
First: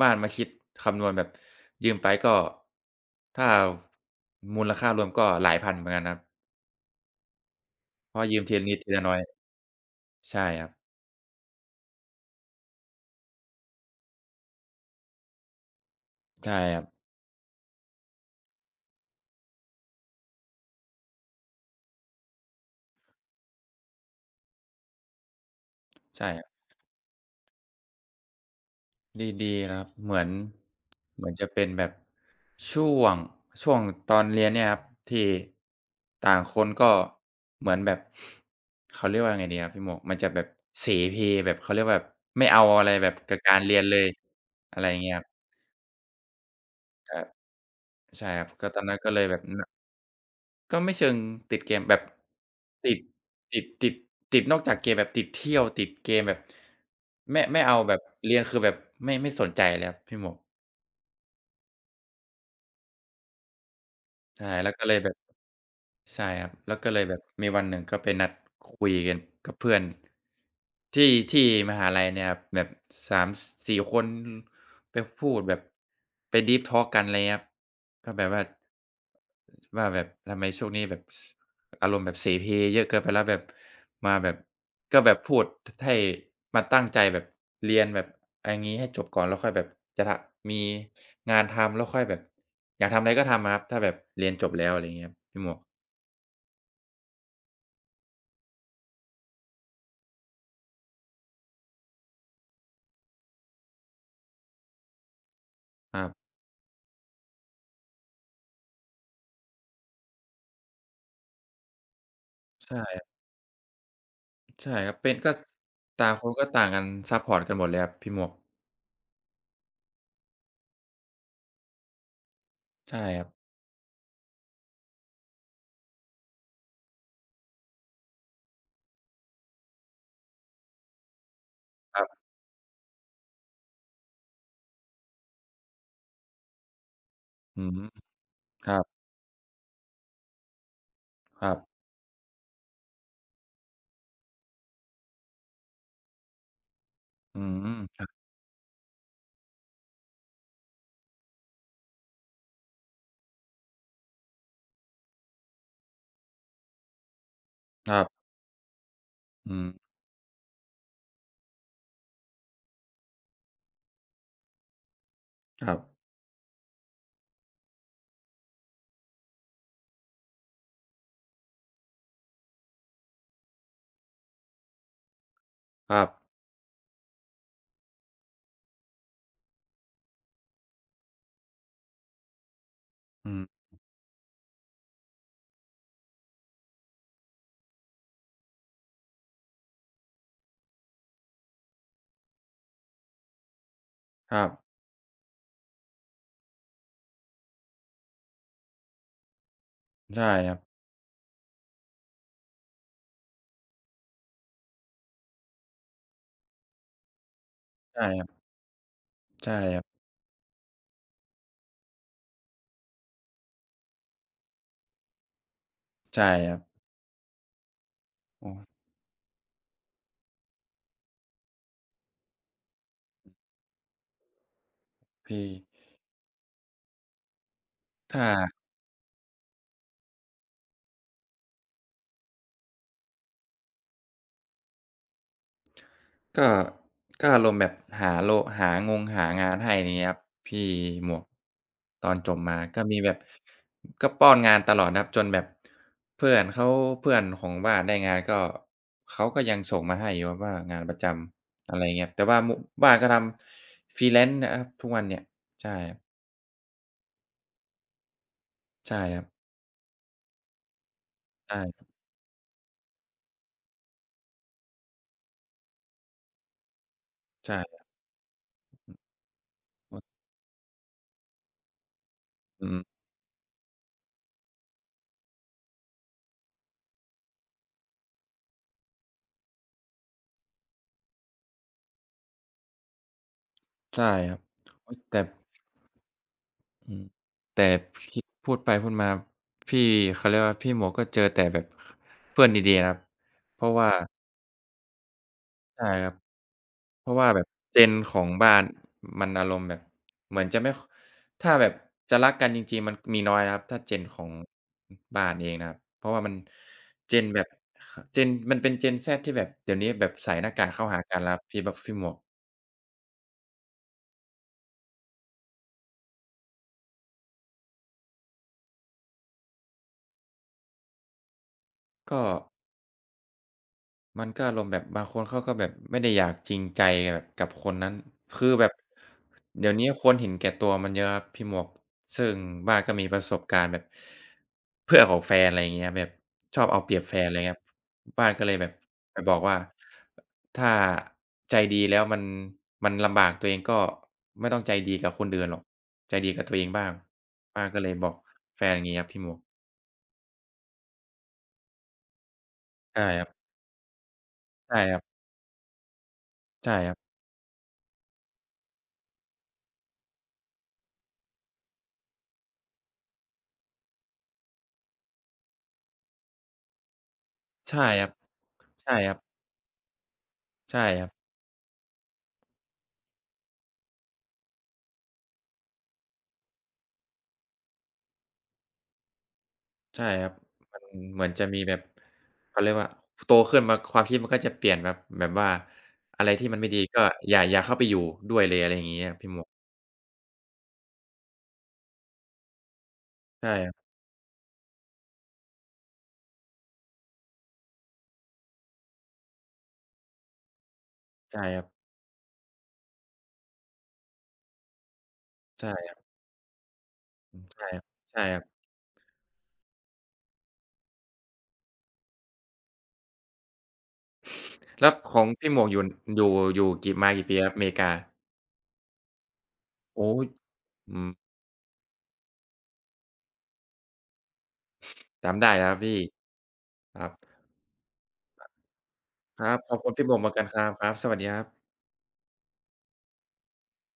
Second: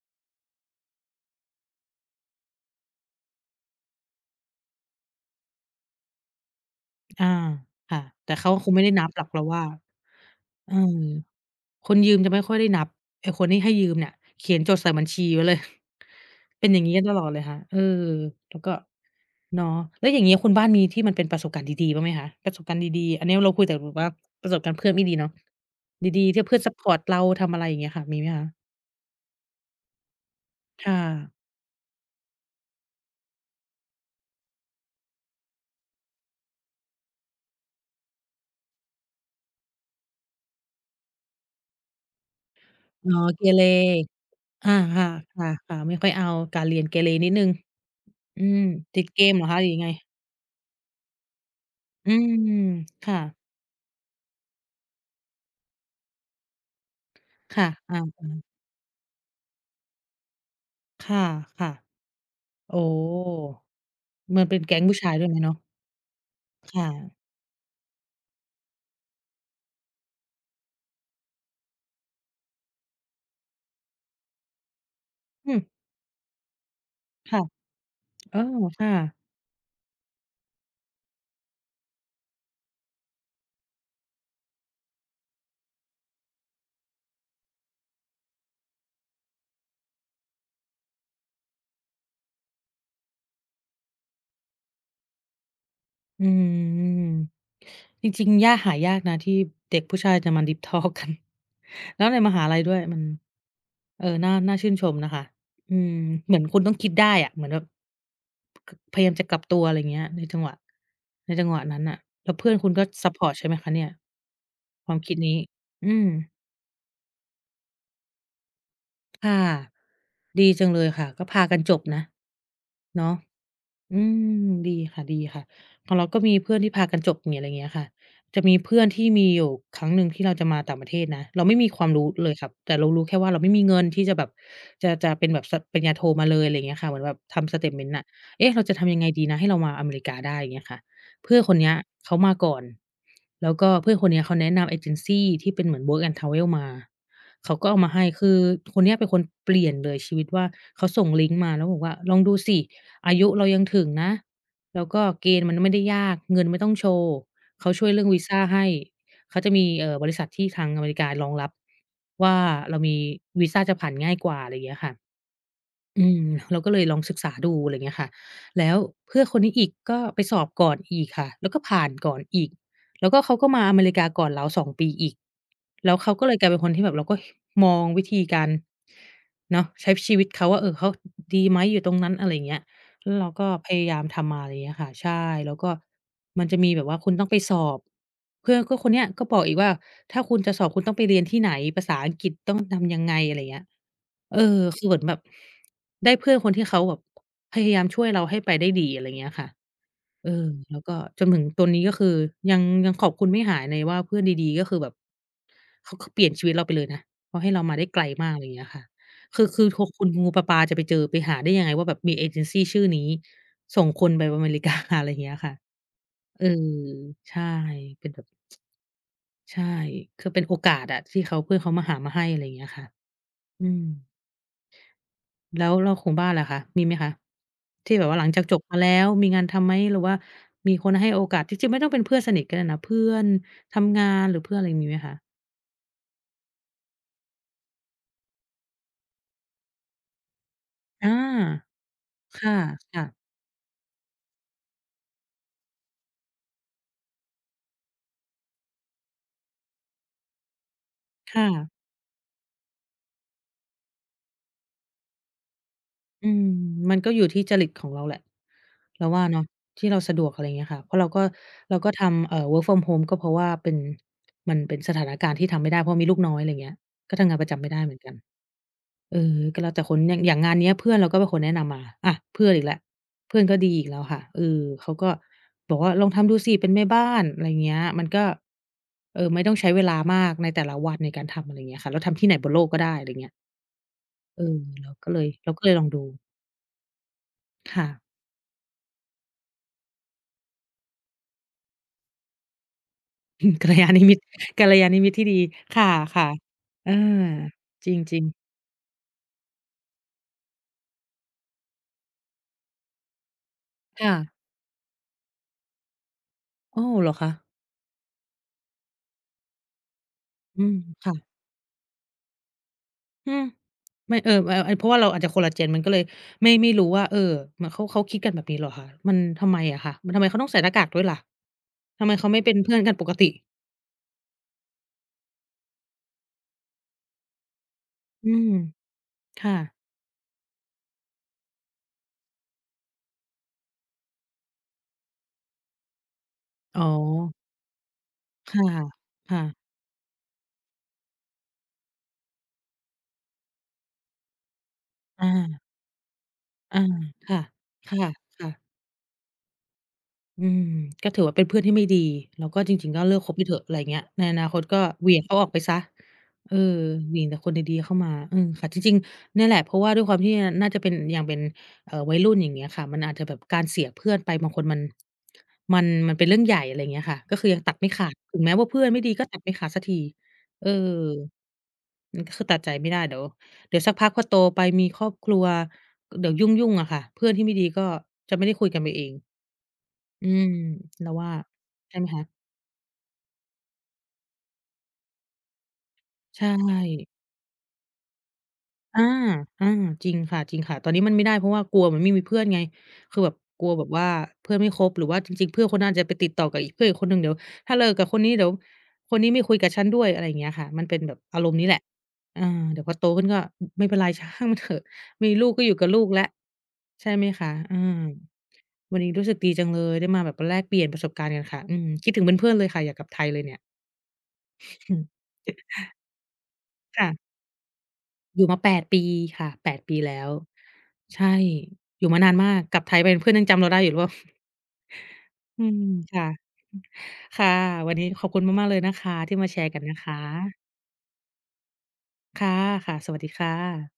[SPEAKER 2] บ้านมาคิดคำนวณแบบ ยืมไปก็ ถ้า มูลค่ารวมก็หลายพันเหมือนกันครับ
[SPEAKER 1] อา ค่ะ
[SPEAKER 2] เพราะ
[SPEAKER 1] แต่
[SPEAKER 2] ยื
[SPEAKER 1] เ
[SPEAKER 2] ม
[SPEAKER 1] ขา
[SPEAKER 2] ทีละ
[SPEAKER 1] ค
[SPEAKER 2] น
[SPEAKER 1] ง
[SPEAKER 2] ิ
[SPEAKER 1] ไ
[SPEAKER 2] ด
[SPEAKER 1] ม่ไ
[SPEAKER 2] ท
[SPEAKER 1] ด
[SPEAKER 2] ี
[SPEAKER 1] ้
[SPEAKER 2] ละ
[SPEAKER 1] นับ
[SPEAKER 2] น้อ
[SPEAKER 1] ห
[SPEAKER 2] ย
[SPEAKER 1] รอกเราว่า
[SPEAKER 2] ใช่ครั
[SPEAKER 1] เออ
[SPEAKER 2] บ
[SPEAKER 1] คนยืมจะไม่ค่อยได้นับ ไอ้คนที่ให้ยืมเนี่ยเขียนจดใส่บัญชีไว้เลย
[SPEAKER 2] ใช่
[SPEAKER 1] เป็นอ
[SPEAKER 2] ค
[SPEAKER 1] ย
[SPEAKER 2] ร
[SPEAKER 1] ่
[SPEAKER 2] ั
[SPEAKER 1] างง
[SPEAKER 2] บ
[SPEAKER 1] ี้กันตลอดเลยค่ะ เออ แล้วก็ เนาะ แล้วอย่างงี้ คุณบ้านมีที่มันเป็นประสบการณ์ดี ๆ บ้างไหมคะ? ประสบการณ์ดี ๆ อันนี้เราคุยแต่แบบว่า ประสบการณ์เพื่อนไม่ดีเนาะ
[SPEAKER 2] ใ
[SPEAKER 1] ด
[SPEAKER 2] ช
[SPEAKER 1] ี
[SPEAKER 2] ่
[SPEAKER 1] ๆ ท
[SPEAKER 2] ค
[SPEAKER 1] ี
[SPEAKER 2] ร
[SPEAKER 1] ่
[SPEAKER 2] ับ
[SPEAKER 1] เพื่อนซัปพอร์ตเรา ทำอะไรอย่างเงี้ยค่ะ มีไหมคะ?
[SPEAKER 2] ดี ๆ ครับ เหมือน
[SPEAKER 1] ค่
[SPEAKER 2] เหมือ
[SPEAKER 1] ะ
[SPEAKER 2] นจะเป็นแบบ ช่วง ช่วงตอนเรียนเนี่ยครับ ที่ต่างคนก็เหมือนแบบ เขาเรียกว่ายังไงดีครับพี่หมวก มันจะแบบเสเพล แบบเขาเรียกว่า แบบไม่เอาอะไรแ
[SPEAKER 1] อ
[SPEAKER 2] บ
[SPEAKER 1] ๋อ
[SPEAKER 2] บกั
[SPEAKER 1] เ
[SPEAKER 2] บ
[SPEAKER 1] ก
[SPEAKER 2] กา
[SPEAKER 1] เร
[SPEAKER 2] รเรียนเลย
[SPEAKER 1] อะ
[SPEAKER 2] อะไรอย่
[SPEAKER 1] ค
[SPEAKER 2] างเงี้ยครับ
[SPEAKER 1] ่ะ ๆ ๆ ไม่ค่อยเอาการเรียนเกเร
[SPEAKER 2] ครั
[SPEAKER 1] นิ
[SPEAKER 2] บ
[SPEAKER 1] ดหนึ่ง
[SPEAKER 2] ใช่
[SPEAKER 1] อ
[SPEAKER 2] ค
[SPEAKER 1] ื
[SPEAKER 2] รับ
[SPEAKER 1] ม
[SPEAKER 2] ก็ตอนนั้
[SPEAKER 1] ต
[SPEAKER 2] น
[SPEAKER 1] ิด
[SPEAKER 2] ก็
[SPEAKER 1] เ
[SPEAKER 2] เล
[SPEAKER 1] ก
[SPEAKER 2] ย
[SPEAKER 1] ม
[SPEAKER 2] แบ
[SPEAKER 1] เห
[SPEAKER 2] บ
[SPEAKER 1] รอ
[SPEAKER 2] นั้
[SPEAKER 1] ค
[SPEAKER 2] น
[SPEAKER 1] ะ
[SPEAKER 2] แห
[SPEAKER 1] หร
[SPEAKER 2] ล
[SPEAKER 1] ื
[SPEAKER 2] ะ
[SPEAKER 1] อยังไง?
[SPEAKER 2] ก็ไม่เชิงติดเกมแบบ
[SPEAKER 1] อืม
[SPEAKER 2] ติด
[SPEAKER 1] ค่ะ
[SPEAKER 2] ติด ติด ติดนอกจากเกม แบบติดเที่ยว ติดเกมแบบ ไม่ ไ
[SPEAKER 1] ค
[SPEAKER 2] ม่
[SPEAKER 1] ่ะ
[SPEAKER 2] เอาแ
[SPEAKER 1] อ
[SPEAKER 2] บ
[SPEAKER 1] า
[SPEAKER 2] บเรีย
[SPEAKER 1] ๆ
[SPEAKER 2] น คือแบบไม่ ไม่สนใจเลยครับพี่หมวก
[SPEAKER 1] ค่ะ ๆ โอ้ เหม
[SPEAKER 2] ใ
[SPEAKER 1] ื
[SPEAKER 2] ช
[SPEAKER 1] อ
[SPEAKER 2] ่
[SPEAKER 1] นเป็น
[SPEAKER 2] แล
[SPEAKER 1] แ
[SPEAKER 2] ้
[SPEAKER 1] ก
[SPEAKER 2] ว
[SPEAKER 1] ๊
[SPEAKER 2] ก็
[SPEAKER 1] ง
[SPEAKER 2] เ
[SPEAKER 1] ผ
[SPEAKER 2] ล
[SPEAKER 1] ู้
[SPEAKER 2] ย
[SPEAKER 1] ช
[SPEAKER 2] แบ
[SPEAKER 1] าย
[SPEAKER 2] บ
[SPEAKER 1] ด้วยไหมเนาะ?
[SPEAKER 2] ใช่ครับ แล
[SPEAKER 1] ค
[SPEAKER 2] ้ว
[SPEAKER 1] ่
[SPEAKER 2] ก็เลย
[SPEAKER 1] ะ
[SPEAKER 2] แบบมีวันหนึ่ง ก็ไปนัดคุยกันกับเพื่อน ที่ ที่มหาลัยเนี่ยแหละครับ แบบ 3,4 คน แบบพูด
[SPEAKER 1] อื
[SPEAKER 2] แบบ
[SPEAKER 1] ม
[SPEAKER 2] ไป Deep Talk กันไร
[SPEAKER 1] ค
[SPEAKER 2] เงี้
[SPEAKER 1] ่ะ
[SPEAKER 2] ย ก็แบบ
[SPEAKER 1] โอ
[SPEAKER 2] ว
[SPEAKER 1] ้
[SPEAKER 2] ่า
[SPEAKER 1] ค่ะ
[SPEAKER 2] ว่าแบบทำไมช่วงนี้แบบ ส อารมณ์แบบเสเพลเยอะเกินไปแล้ว แบบมาแบบ ก็แบบพูดให้มาตั้งใจแบบเรียนแบบไรงี้ให้จบก่อน แล้วค่อยแบบ จะทำ มีงานทำแล้วค่อยแบบ อยากทำไรก็ทำอะครับ ถ้าแบบเรียนจบแล้ว อะไรอย่างเงี้ยครับพี่หมวก
[SPEAKER 1] อืม จริง ๆ ยาก หายากนะที่เด็กผู้ชายจะมา ดีป ทอล์ก กัน แล้วในมหาลัยด้วย มัน เออ น่า น่าชื่นชมนะคะ อืม
[SPEAKER 2] ครับ
[SPEAKER 1] เหมือนคุณต้องคิดได้อะ เหมือนแบบ ค พยายามจะกลับตัว อะไรอย่างเงี้ย ในจังหวะ ในจังหวะนั้นน่ะ แล้วเพื่อนคุ
[SPEAKER 2] ใช
[SPEAKER 1] ณ
[SPEAKER 2] ่
[SPEAKER 1] ก็
[SPEAKER 2] ครับ
[SPEAKER 1] ซัปพอร์ตใช่ไหมคะเนี่ย?
[SPEAKER 2] ใช่
[SPEAKER 1] ค
[SPEAKER 2] ครั
[SPEAKER 1] วา
[SPEAKER 2] บ
[SPEAKER 1] ม
[SPEAKER 2] เป
[SPEAKER 1] ค
[SPEAKER 2] ็
[SPEAKER 1] ิ
[SPEAKER 2] น
[SPEAKER 1] ด
[SPEAKER 2] ก
[SPEAKER 1] น
[SPEAKER 2] ็
[SPEAKER 1] ี้
[SPEAKER 2] ส
[SPEAKER 1] อื
[SPEAKER 2] ต่
[SPEAKER 1] ม
[SPEAKER 2] างคนก็ต่างกัน ซัปพอร์ตกันหมดเลยครับพี่หมวก
[SPEAKER 1] ค่ะ ดีจังเลยค่ะ ก็พากันจบนะ
[SPEAKER 2] ใช่
[SPEAKER 1] เนาะ
[SPEAKER 2] ครับ
[SPEAKER 1] อืม ดีค่ะ ๆ ของเราก็มีเพื่อนที่พากันจบ มีอะไรอย่างเงี้ยค่ะ จะมีเพื่อนที่ มีอยู่ครั้งหนึ่งที่เราจะมาต่างประเทศนะ เราไม่มีความ
[SPEAKER 2] ค
[SPEAKER 1] ร
[SPEAKER 2] รั
[SPEAKER 1] ู้
[SPEAKER 2] บ
[SPEAKER 1] เลยขับ แต่เรารู้แค่ว่าเราไม่มีเงินที่จะแบบ จะ จะเป็นแบบ ส ปริญญาโทมาเลย อะไรอย่างเงี้ยค่ะ เหมือนแบบทำส
[SPEAKER 2] อื
[SPEAKER 1] เตต
[SPEAKER 2] ม
[SPEAKER 1] เมนต์อะ เอ๊ะ! เรา
[SPEAKER 2] ค
[SPEAKER 1] จ
[SPEAKER 2] ร
[SPEAKER 1] ะ
[SPEAKER 2] ั
[SPEAKER 1] ท
[SPEAKER 2] บ
[SPEAKER 1] ำยังไงดีนะ ให้เรามาอเมริกาได้ อย่างเงี้ยค่ะ เพื่อน
[SPEAKER 2] คร
[SPEAKER 1] ค
[SPEAKER 2] ั
[SPEAKER 1] น
[SPEAKER 2] บ
[SPEAKER 1] เนี้ยเขามาก่อน แล้วก็เพื่อนคนเนี้ยเขาแนะนำเอเจนซีที่เป็นเหมือน Work and Travel มา
[SPEAKER 2] อื
[SPEAKER 1] เขาก็เอ
[SPEAKER 2] ม
[SPEAKER 1] ามาให
[SPEAKER 2] อ
[SPEAKER 1] ้ คือคนเนี้ยเป็นคนเปลี่ยนเลยชีวิตว่า เขาส่งลิงก์มาแล้วบอกว่า "ลองดูสิ อายุเรายังถึงนะ แล้วก็เกณฑ์มันไม่ได้ยาก เงินไม่ต้องโชว์ เขาช่วย
[SPEAKER 2] ค
[SPEAKER 1] เ
[SPEAKER 2] ร
[SPEAKER 1] รื
[SPEAKER 2] ั
[SPEAKER 1] ่อ
[SPEAKER 2] บ
[SPEAKER 1] งวีซ่าให้ เขาจ
[SPEAKER 2] อื
[SPEAKER 1] ะมี
[SPEAKER 2] ม
[SPEAKER 1] เอ่อ บริษัทที่ทางอเมริการองรับว่าเรามี วีซาจะผ่านง่ายกว่า" อะไรอย่างเงี้ยค่ะ
[SPEAKER 2] ครับ
[SPEAKER 1] อืม เราก็เลยลองศึกษาดู อะไรอย่างเงี้ยค่ะ แล้วเพื่อนคนนี้อีก ก็ไปสอบก่อนอีกค่ะ แล้วก็ผ่านก่อนอีก แล้วก็เขาก็มาอเมริกาก่อนเรา 2 ปีอีก แล
[SPEAKER 2] ค
[SPEAKER 1] ้
[SPEAKER 2] ร
[SPEAKER 1] ว
[SPEAKER 2] ั
[SPEAKER 1] เขา
[SPEAKER 2] บ
[SPEAKER 1] ก็เลยกลายเป็นคนที่แบบ เราก็มองวิธีการ เนาะ ใช้ชีวิตเขาว่า เออ เขาดีไหม อยู่ตรงนั้น อะไรอย่างเงี้ย แล้วเร
[SPEAKER 2] อื
[SPEAKER 1] าก
[SPEAKER 2] ม
[SPEAKER 1] ็พยายามทำมา อะไรอย่างเงี้ยค่ะ ใช่ แล้วก็มันจะมีแบบว่าคุณต้องไปสอบ เพื่อนก็คนเนี้ยก็บอกอีกว่า "ถ้าคุณจะสอบคุณต้องไปเรียนที่ไหน ภาษาอังกฤษต้องดึงยังไง" อะไรอย่างเงี้ย
[SPEAKER 2] ค
[SPEAKER 1] เอ
[SPEAKER 2] รั
[SPEAKER 1] อ
[SPEAKER 2] บ
[SPEAKER 1] คือเหมือนแบบได้เพื่อนคนที่เขาแบบพยายามช่วยเราให้ไปได้ดี อะไรอย่างเงี้ยค่ะ
[SPEAKER 2] ใช่
[SPEAKER 1] เออ
[SPEAKER 2] ครับ
[SPEAKER 1] แล้วก็จนถึงตัวนี้ ก็คือยัง ยังขอบคุณไม่หายเลยว่า เพื่อนดี ๆ ก็คือแบบ ข เขาเปลี่ยนชีวิตเราไปเลยนะ เพราะให้เรามาได้ไ
[SPEAKER 2] ใช
[SPEAKER 1] ก
[SPEAKER 2] ่
[SPEAKER 1] ล
[SPEAKER 2] ครั
[SPEAKER 1] ม
[SPEAKER 2] บ
[SPEAKER 1] าก อะไรอย่างเงี้ยค่ะ คื
[SPEAKER 2] ใ
[SPEAKER 1] อ
[SPEAKER 2] ช่
[SPEAKER 1] คือ
[SPEAKER 2] ครับ
[SPEAKER 1] คุณงู ๆ ปลา ๆ จะไปเจอ ไปหาได้ยังไงว่าแบบมีเอเจนซีชื่อนี้ ส่งคนไปอเมริ กา อะไรอย่างเงี้ยค่ะ
[SPEAKER 2] ใช่
[SPEAKER 1] เอ
[SPEAKER 2] ครับ
[SPEAKER 1] อ ใช่ เป็นแบบ
[SPEAKER 2] อือ
[SPEAKER 1] ใช่ คือเป็นโอกาสอะ ที่เขา เพื่อนเขามาหามาให้ อะไรอย่างเงี้ยค่ะ อืม
[SPEAKER 2] พี่
[SPEAKER 1] แล้ว แล้วของบ้านล่ะคะ มีไหมคะ? ที่แบบว่
[SPEAKER 2] ถ
[SPEAKER 1] า
[SPEAKER 2] ้
[SPEAKER 1] หลังจาก
[SPEAKER 2] า
[SPEAKER 1] จบมาแล้ว มีงานทำไหม? หรือว่ามีคนให้โอกาส ที่จริงไม่ต้องเป็นเพื่อนสนิทก็ได้นะ เพื่อนทำงาน หรือเพื่อนอะไร มีไหมคะ?
[SPEAKER 2] ก็ ก็อารมณ์แบบหาโล หางงหางานให้ ไรเงี้ยครับ พี่
[SPEAKER 1] อา
[SPEAKER 2] หมวก ตอนจ
[SPEAKER 1] ค
[SPEAKER 2] บ
[SPEAKER 1] ่
[SPEAKER 2] มาก็มี
[SPEAKER 1] ะ
[SPEAKER 2] แบ
[SPEAKER 1] ๆ
[SPEAKER 2] บ ก็ป้อนงานตลอดนะครับ จนแบบ เพื่อนเขา เพื่อนของบ้านได้งานก็ เขาก็ยังส่งมาให้อยู่ครับว่างานประจ
[SPEAKER 1] ค่
[SPEAKER 2] ำ
[SPEAKER 1] ะ
[SPEAKER 2] อะไรเงี้ย แต่ว่าโมะ บ้านก็ทำ freelance นะครับ ทุกวันเนี่ย ใช่
[SPEAKER 1] อืม มันก็อยู่ที่จริตของเราแหละ
[SPEAKER 2] ใช่
[SPEAKER 1] เราว
[SPEAKER 2] คร
[SPEAKER 1] ่า
[SPEAKER 2] ับ
[SPEAKER 1] เนาะ ที่เราสะดวก อะไรเงี้ยค่ะ เพราะเราก็
[SPEAKER 2] ใช่
[SPEAKER 1] เราก็ทำ เอ่อ work from home ก็เพราะว่าเป็น มันเป็นสถานการณ์ที่ทำไม่ได้ เพราะมีลูกน้อย ไรเงี้ย ก็ทำงานปร
[SPEAKER 2] ใช
[SPEAKER 1] ะจำไม่ได
[SPEAKER 2] ่
[SPEAKER 1] ้เหมือนกัน เออ ก็แล้วแต่ค
[SPEAKER 2] ม
[SPEAKER 1] น
[SPEAKER 2] ด
[SPEAKER 1] อย่าง อย่างงานเนี้ยเพื่อนเราก็เป็นคนแนะนำมา อะ เพื่อนอีก
[SPEAKER 2] อ
[SPEAKER 1] แ
[SPEAKER 2] ื
[SPEAKER 1] ล้ว
[SPEAKER 2] อ
[SPEAKER 1] เพื่อนก็ดีอีกแล้วค่ะ เออ เขาก็ บอกว่าลองทำดูสิเป็นแม่บ้าน ไรเงี้ย มันก็ เออ ไม่ต้องใช้เวลามากในแต่ละวันในการทำ ไรเงี้ยค่ะ แล้วทำที่ไหนบนโลกก็ได้ ไรเงี้ย
[SPEAKER 2] ใช่ครับ
[SPEAKER 1] เออ เราก็
[SPEAKER 2] แ
[SPEAKER 1] เ
[SPEAKER 2] บ
[SPEAKER 1] ล
[SPEAKER 2] บ
[SPEAKER 1] ย เราก็เลยลองดู
[SPEAKER 2] อือ แต่
[SPEAKER 1] ค
[SPEAKER 2] บ
[SPEAKER 1] ่ะ
[SPEAKER 2] พิ พูดไปพูดมาบ พี่ เขาเรียกว่า พี่หมวกก็เจอแต่แบบ เพื่อนดี ๆ นะครับ เพ
[SPEAKER 1] ก
[SPEAKER 2] ร
[SPEAKER 1] ั
[SPEAKER 2] า
[SPEAKER 1] ล
[SPEAKER 2] ะว
[SPEAKER 1] ย
[SPEAKER 2] ่
[SPEAKER 1] า
[SPEAKER 2] า
[SPEAKER 1] ณมิตร กัลยาณมิตรที่ดี ค
[SPEAKER 2] ใช
[SPEAKER 1] ่
[SPEAKER 2] ่ครับ
[SPEAKER 1] ะ ๆ อา
[SPEAKER 2] เพราะว่าแบบ
[SPEAKER 1] จ
[SPEAKER 2] Gen ข
[SPEAKER 1] ริ
[SPEAKER 2] อ
[SPEAKER 1] ง
[SPEAKER 2] ง
[SPEAKER 1] ๆ
[SPEAKER 2] บ้าน มันอารมณ์แบบเหมือนจะไม่ ค ถ้าแบบจะรักกันจริง ๆ มันมีน้อยนะครับ ถ้า
[SPEAKER 1] ค
[SPEAKER 2] Gen
[SPEAKER 1] ่
[SPEAKER 2] ขอ
[SPEAKER 1] ะ
[SPEAKER 2] ง บ้านเองนะครับ เพราะว่ามัน
[SPEAKER 1] โอ้! เหรอค
[SPEAKER 2] Gen
[SPEAKER 1] ะ?
[SPEAKER 2] แบบ Gen มันเป็น Gen Z ที่แบบ เดี๋ยวนี้แบบใส่หน้า
[SPEAKER 1] อ
[SPEAKER 2] ก
[SPEAKER 1] ื
[SPEAKER 2] าก
[SPEAKER 1] ม
[SPEAKER 2] เข้าหา
[SPEAKER 1] ค่
[SPEAKER 2] กั
[SPEAKER 1] ะ
[SPEAKER 2] นแล้วครับ พี่บะ พี่หมวก
[SPEAKER 1] อืม ไม่ เออ ว ไอ ไอ เพราะว่าเราอาจจะคนละ gen มันก็เลยไม่ ไม่รู้ว่า เออ เหมือนเขา เขาคิดกันแบบนี้เหรอคะ? มันทำไมอะคะ? มัน ทำไมเขาต้องใส่หน้ากากด้วยล่ะ? ทำไม
[SPEAKER 2] ก
[SPEAKER 1] เขาไม่เป
[SPEAKER 2] ็
[SPEAKER 1] ็นเพื่อนกันปกติ?
[SPEAKER 2] มันก็อารมณ์แบบ บางคนเขาก็แบบไม่ได้อยากจริงใจอะกับคนนั้น
[SPEAKER 1] อื
[SPEAKER 2] คือ
[SPEAKER 1] ม
[SPEAKER 2] แบบ
[SPEAKER 1] ค่ะ
[SPEAKER 2] เดี๋ยวเนี้ย คนเห็นแก่ตัวมันเยอะครับพี่หมวก ซึ่งบ้านก็มีประสบการณ์แบบ เพื่อนของแฟน ไรเงี้ยครับ แบบชอบเ
[SPEAKER 1] อ
[SPEAKER 2] อ
[SPEAKER 1] ๋
[SPEAKER 2] าเปรียบแฟน
[SPEAKER 1] อ
[SPEAKER 2] ไรเงี้ยครับ บ้านก็เ
[SPEAKER 1] ค
[SPEAKER 2] ลย
[SPEAKER 1] ่ะ
[SPEAKER 2] แบบไป
[SPEAKER 1] ค
[SPEAKER 2] บอ
[SPEAKER 1] ่
[SPEAKER 2] ก
[SPEAKER 1] ะ
[SPEAKER 2] ว่า "ถ้าใจดีแล้วมัน มันลำบากตัวเอง ก็ไม่ต้องใจดีกับค
[SPEAKER 1] อ
[SPEAKER 2] นอื่นหร
[SPEAKER 1] า
[SPEAKER 2] อก ใจดีกับตัวเอง
[SPEAKER 1] อา
[SPEAKER 2] บ้าง"
[SPEAKER 1] ค่ะ
[SPEAKER 2] บ้านก็เล
[SPEAKER 1] ค
[SPEAKER 2] ย
[SPEAKER 1] ่ะ
[SPEAKER 2] บอก
[SPEAKER 1] ค่ะ
[SPEAKER 2] แฟน อย่างงี้ครับ พี่หมวก
[SPEAKER 1] อืม ก็ถือว่า เป็นเพื่อนที่ไม่ดี แล้วก็จริง
[SPEAKER 2] ใ
[SPEAKER 1] ๆ
[SPEAKER 2] ช
[SPEAKER 1] ก็
[SPEAKER 2] ่
[SPEAKER 1] เลิ
[SPEAKER 2] ค
[SPEAKER 1] ก
[SPEAKER 2] รั
[SPEAKER 1] ค
[SPEAKER 2] บ
[SPEAKER 1] บไปเถอะ ไรเงี้ย ในอนาคต
[SPEAKER 2] ใช
[SPEAKER 1] ก
[SPEAKER 2] ่
[SPEAKER 1] ็
[SPEAKER 2] ครับ
[SPEAKER 1] เหวี่ยงเอาออกไปเสีย เออ
[SPEAKER 2] ใช่ครับ
[SPEAKER 1] เหวี่ยงแต่คนดี ๆ เข้ามา อืม ค่ะ จริง ๆ เนี่ยแหละ เพราะว่าด้วยความที่มันน่าจะเป็น ยังเป็น เอ่อ วัยรุ่น อย่างเงี้ยค่ะ มันอาจจะแบบการเสียเพื่อนไป บางคนมัน มัน มันเป็นเรื่องใหญ่ อะไรอย่างเงี้ยค่ะ ก็คือยังต
[SPEAKER 2] ใ
[SPEAKER 1] ั
[SPEAKER 2] ช
[SPEAKER 1] ด
[SPEAKER 2] ่
[SPEAKER 1] ไม่ข
[SPEAKER 2] ครั
[SPEAKER 1] า
[SPEAKER 2] บ
[SPEAKER 1] ด ถึงแม้ว่าเพื่อ
[SPEAKER 2] ใช
[SPEAKER 1] น
[SPEAKER 2] ่
[SPEAKER 1] ไม่ด
[SPEAKER 2] ค
[SPEAKER 1] ี
[SPEAKER 2] รับ
[SPEAKER 1] ก็ตัดไม่ขาดสักที เออ
[SPEAKER 2] ใช่ครับ
[SPEAKER 1] อืม ก็คือตัดใจไม่ได้ เดี๋ยว เดี๋ยวสักพักพอโตไปมีครอบครัว เดี๋ยวยุ่ง ๆ อะค่ะ เพื่อนที่ไม่ดีก็จะไม่ได้คุยกันไปเอง
[SPEAKER 2] ใช่
[SPEAKER 1] อ
[SPEAKER 2] คร
[SPEAKER 1] ื
[SPEAKER 2] ับ
[SPEAKER 1] ม
[SPEAKER 2] มัน
[SPEAKER 1] เรา
[SPEAKER 2] เห
[SPEAKER 1] ว
[SPEAKER 2] มือ
[SPEAKER 1] ่
[SPEAKER 2] น
[SPEAKER 1] า
[SPEAKER 2] จะมีแบบ
[SPEAKER 1] ใช่ไหมคะ?
[SPEAKER 2] เขาเรียกว่า โตขึ้นมาความคิดมันก็จะเปลี่ยนแบบ แบบว่าอะไร
[SPEAKER 1] ใช
[SPEAKER 2] ที่มันไม่ดีก็
[SPEAKER 1] ่
[SPEAKER 2] อย่า อย่าเข้าไปอยู่ด้วยเลย อะไรอย่างง
[SPEAKER 1] อ
[SPEAKER 2] ี้
[SPEAKER 1] า
[SPEAKER 2] ครับ พี่หมวก
[SPEAKER 1] อา จริงค่ะ ๆ ตอนนี้มันไม่ได้ เพราะว่ากลัวมันไม่มีเพื่อนไง คือแบบ
[SPEAKER 2] ใช่
[SPEAKER 1] กล
[SPEAKER 2] ค
[SPEAKER 1] ั
[SPEAKER 2] ร
[SPEAKER 1] ว
[SPEAKER 2] ับ
[SPEAKER 1] แบบว่าเพื่อนไม่คบ หรือว่าจริง ๆ เพื่อนคนนั้นอาจจะไปติดต่อกับอีก เพื่อนอีกคนหนึ่ง เดี๋ยวถ้าเลิกกับคนนี้ เดี๋ยวคนนี้ไม่คุยกับฉันด้วย อะไรอย่างเงี้ยค่ะ มันเป็นแบบ
[SPEAKER 2] ใ
[SPEAKER 1] อ
[SPEAKER 2] ช
[SPEAKER 1] า
[SPEAKER 2] ่
[SPEAKER 1] รมณ
[SPEAKER 2] ค
[SPEAKER 1] ์
[SPEAKER 2] ร
[SPEAKER 1] น
[SPEAKER 2] ั
[SPEAKER 1] ี้
[SPEAKER 2] บ
[SPEAKER 1] แหละ อา เดี๋ยวพอโตขึ้นก็ อือ ไม่เป็นไร ช่างเถอะ มีลูกก
[SPEAKER 2] ใ
[SPEAKER 1] ็
[SPEAKER 2] ช
[SPEAKER 1] อ
[SPEAKER 2] ่
[SPEAKER 1] ยู่กับ
[SPEAKER 2] ครับ
[SPEAKER 1] ลูกแล้ว ใช่ไหม
[SPEAKER 2] อื
[SPEAKER 1] ค
[SPEAKER 2] ม
[SPEAKER 1] ะ
[SPEAKER 2] ใช่
[SPEAKER 1] อ
[SPEAKER 2] ค
[SPEAKER 1] า
[SPEAKER 2] รับ ใช่ครับ
[SPEAKER 1] วันนี้รู้สึกดีจังเลย ได้มาแบบแลกเปลี่ยนประสบการณ์กันค่ะ อืม คิดถึงเพื่อน ๆ เลยค่ะ อยากกลับไทยเลยเนี่ย
[SPEAKER 2] แล้วของพี่หมวกอยู่ อยู่ อยู่กี่
[SPEAKER 1] ค
[SPEAKER 2] ม
[SPEAKER 1] ่
[SPEAKER 2] า
[SPEAKER 1] ะ
[SPEAKER 2] กี่ปีแล้วครับ อเมริกา?
[SPEAKER 1] อยู่มา 8 ปีค่ะ 8 ปี
[SPEAKER 2] โอ้
[SPEAKER 1] แล
[SPEAKER 2] โฮ
[SPEAKER 1] ้ว
[SPEAKER 2] อืม
[SPEAKER 1] ใช่ อยู่มานานมาก กลับไทยไปเพื่อนยังจำเราได้อยู่หรือเปล่า
[SPEAKER 2] จำได้อย
[SPEAKER 1] อ
[SPEAKER 2] ู่
[SPEAKER 1] ื
[SPEAKER 2] แล้วครั
[SPEAKER 1] ม
[SPEAKER 2] บพี่
[SPEAKER 1] ค่ะ
[SPEAKER 2] ครับ
[SPEAKER 1] ค่ะ วันนี้ขอบคุณมาก ๆ เลยนะคะที่
[SPEAKER 2] ค
[SPEAKER 1] ม
[SPEAKER 2] ร
[SPEAKER 1] า
[SPEAKER 2] ั
[SPEAKER 1] แช
[SPEAKER 2] บ
[SPEAKER 1] ร์
[SPEAKER 2] ขอ
[SPEAKER 1] กั
[SPEAKER 2] บ
[SPEAKER 1] น
[SPEAKER 2] คุ
[SPEAKER 1] น
[SPEAKER 2] ณ
[SPEAKER 1] ะ
[SPEAKER 2] พี่
[SPEAKER 1] ค
[SPEAKER 2] หมวกเหมือนกัน
[SPEAKER 1] ะ
[SPEAKER 2] ครับ ครับ สวัสดีครับ
[SPEAKER 1] ค่ะ ค่ะ สวัสดีค่ะ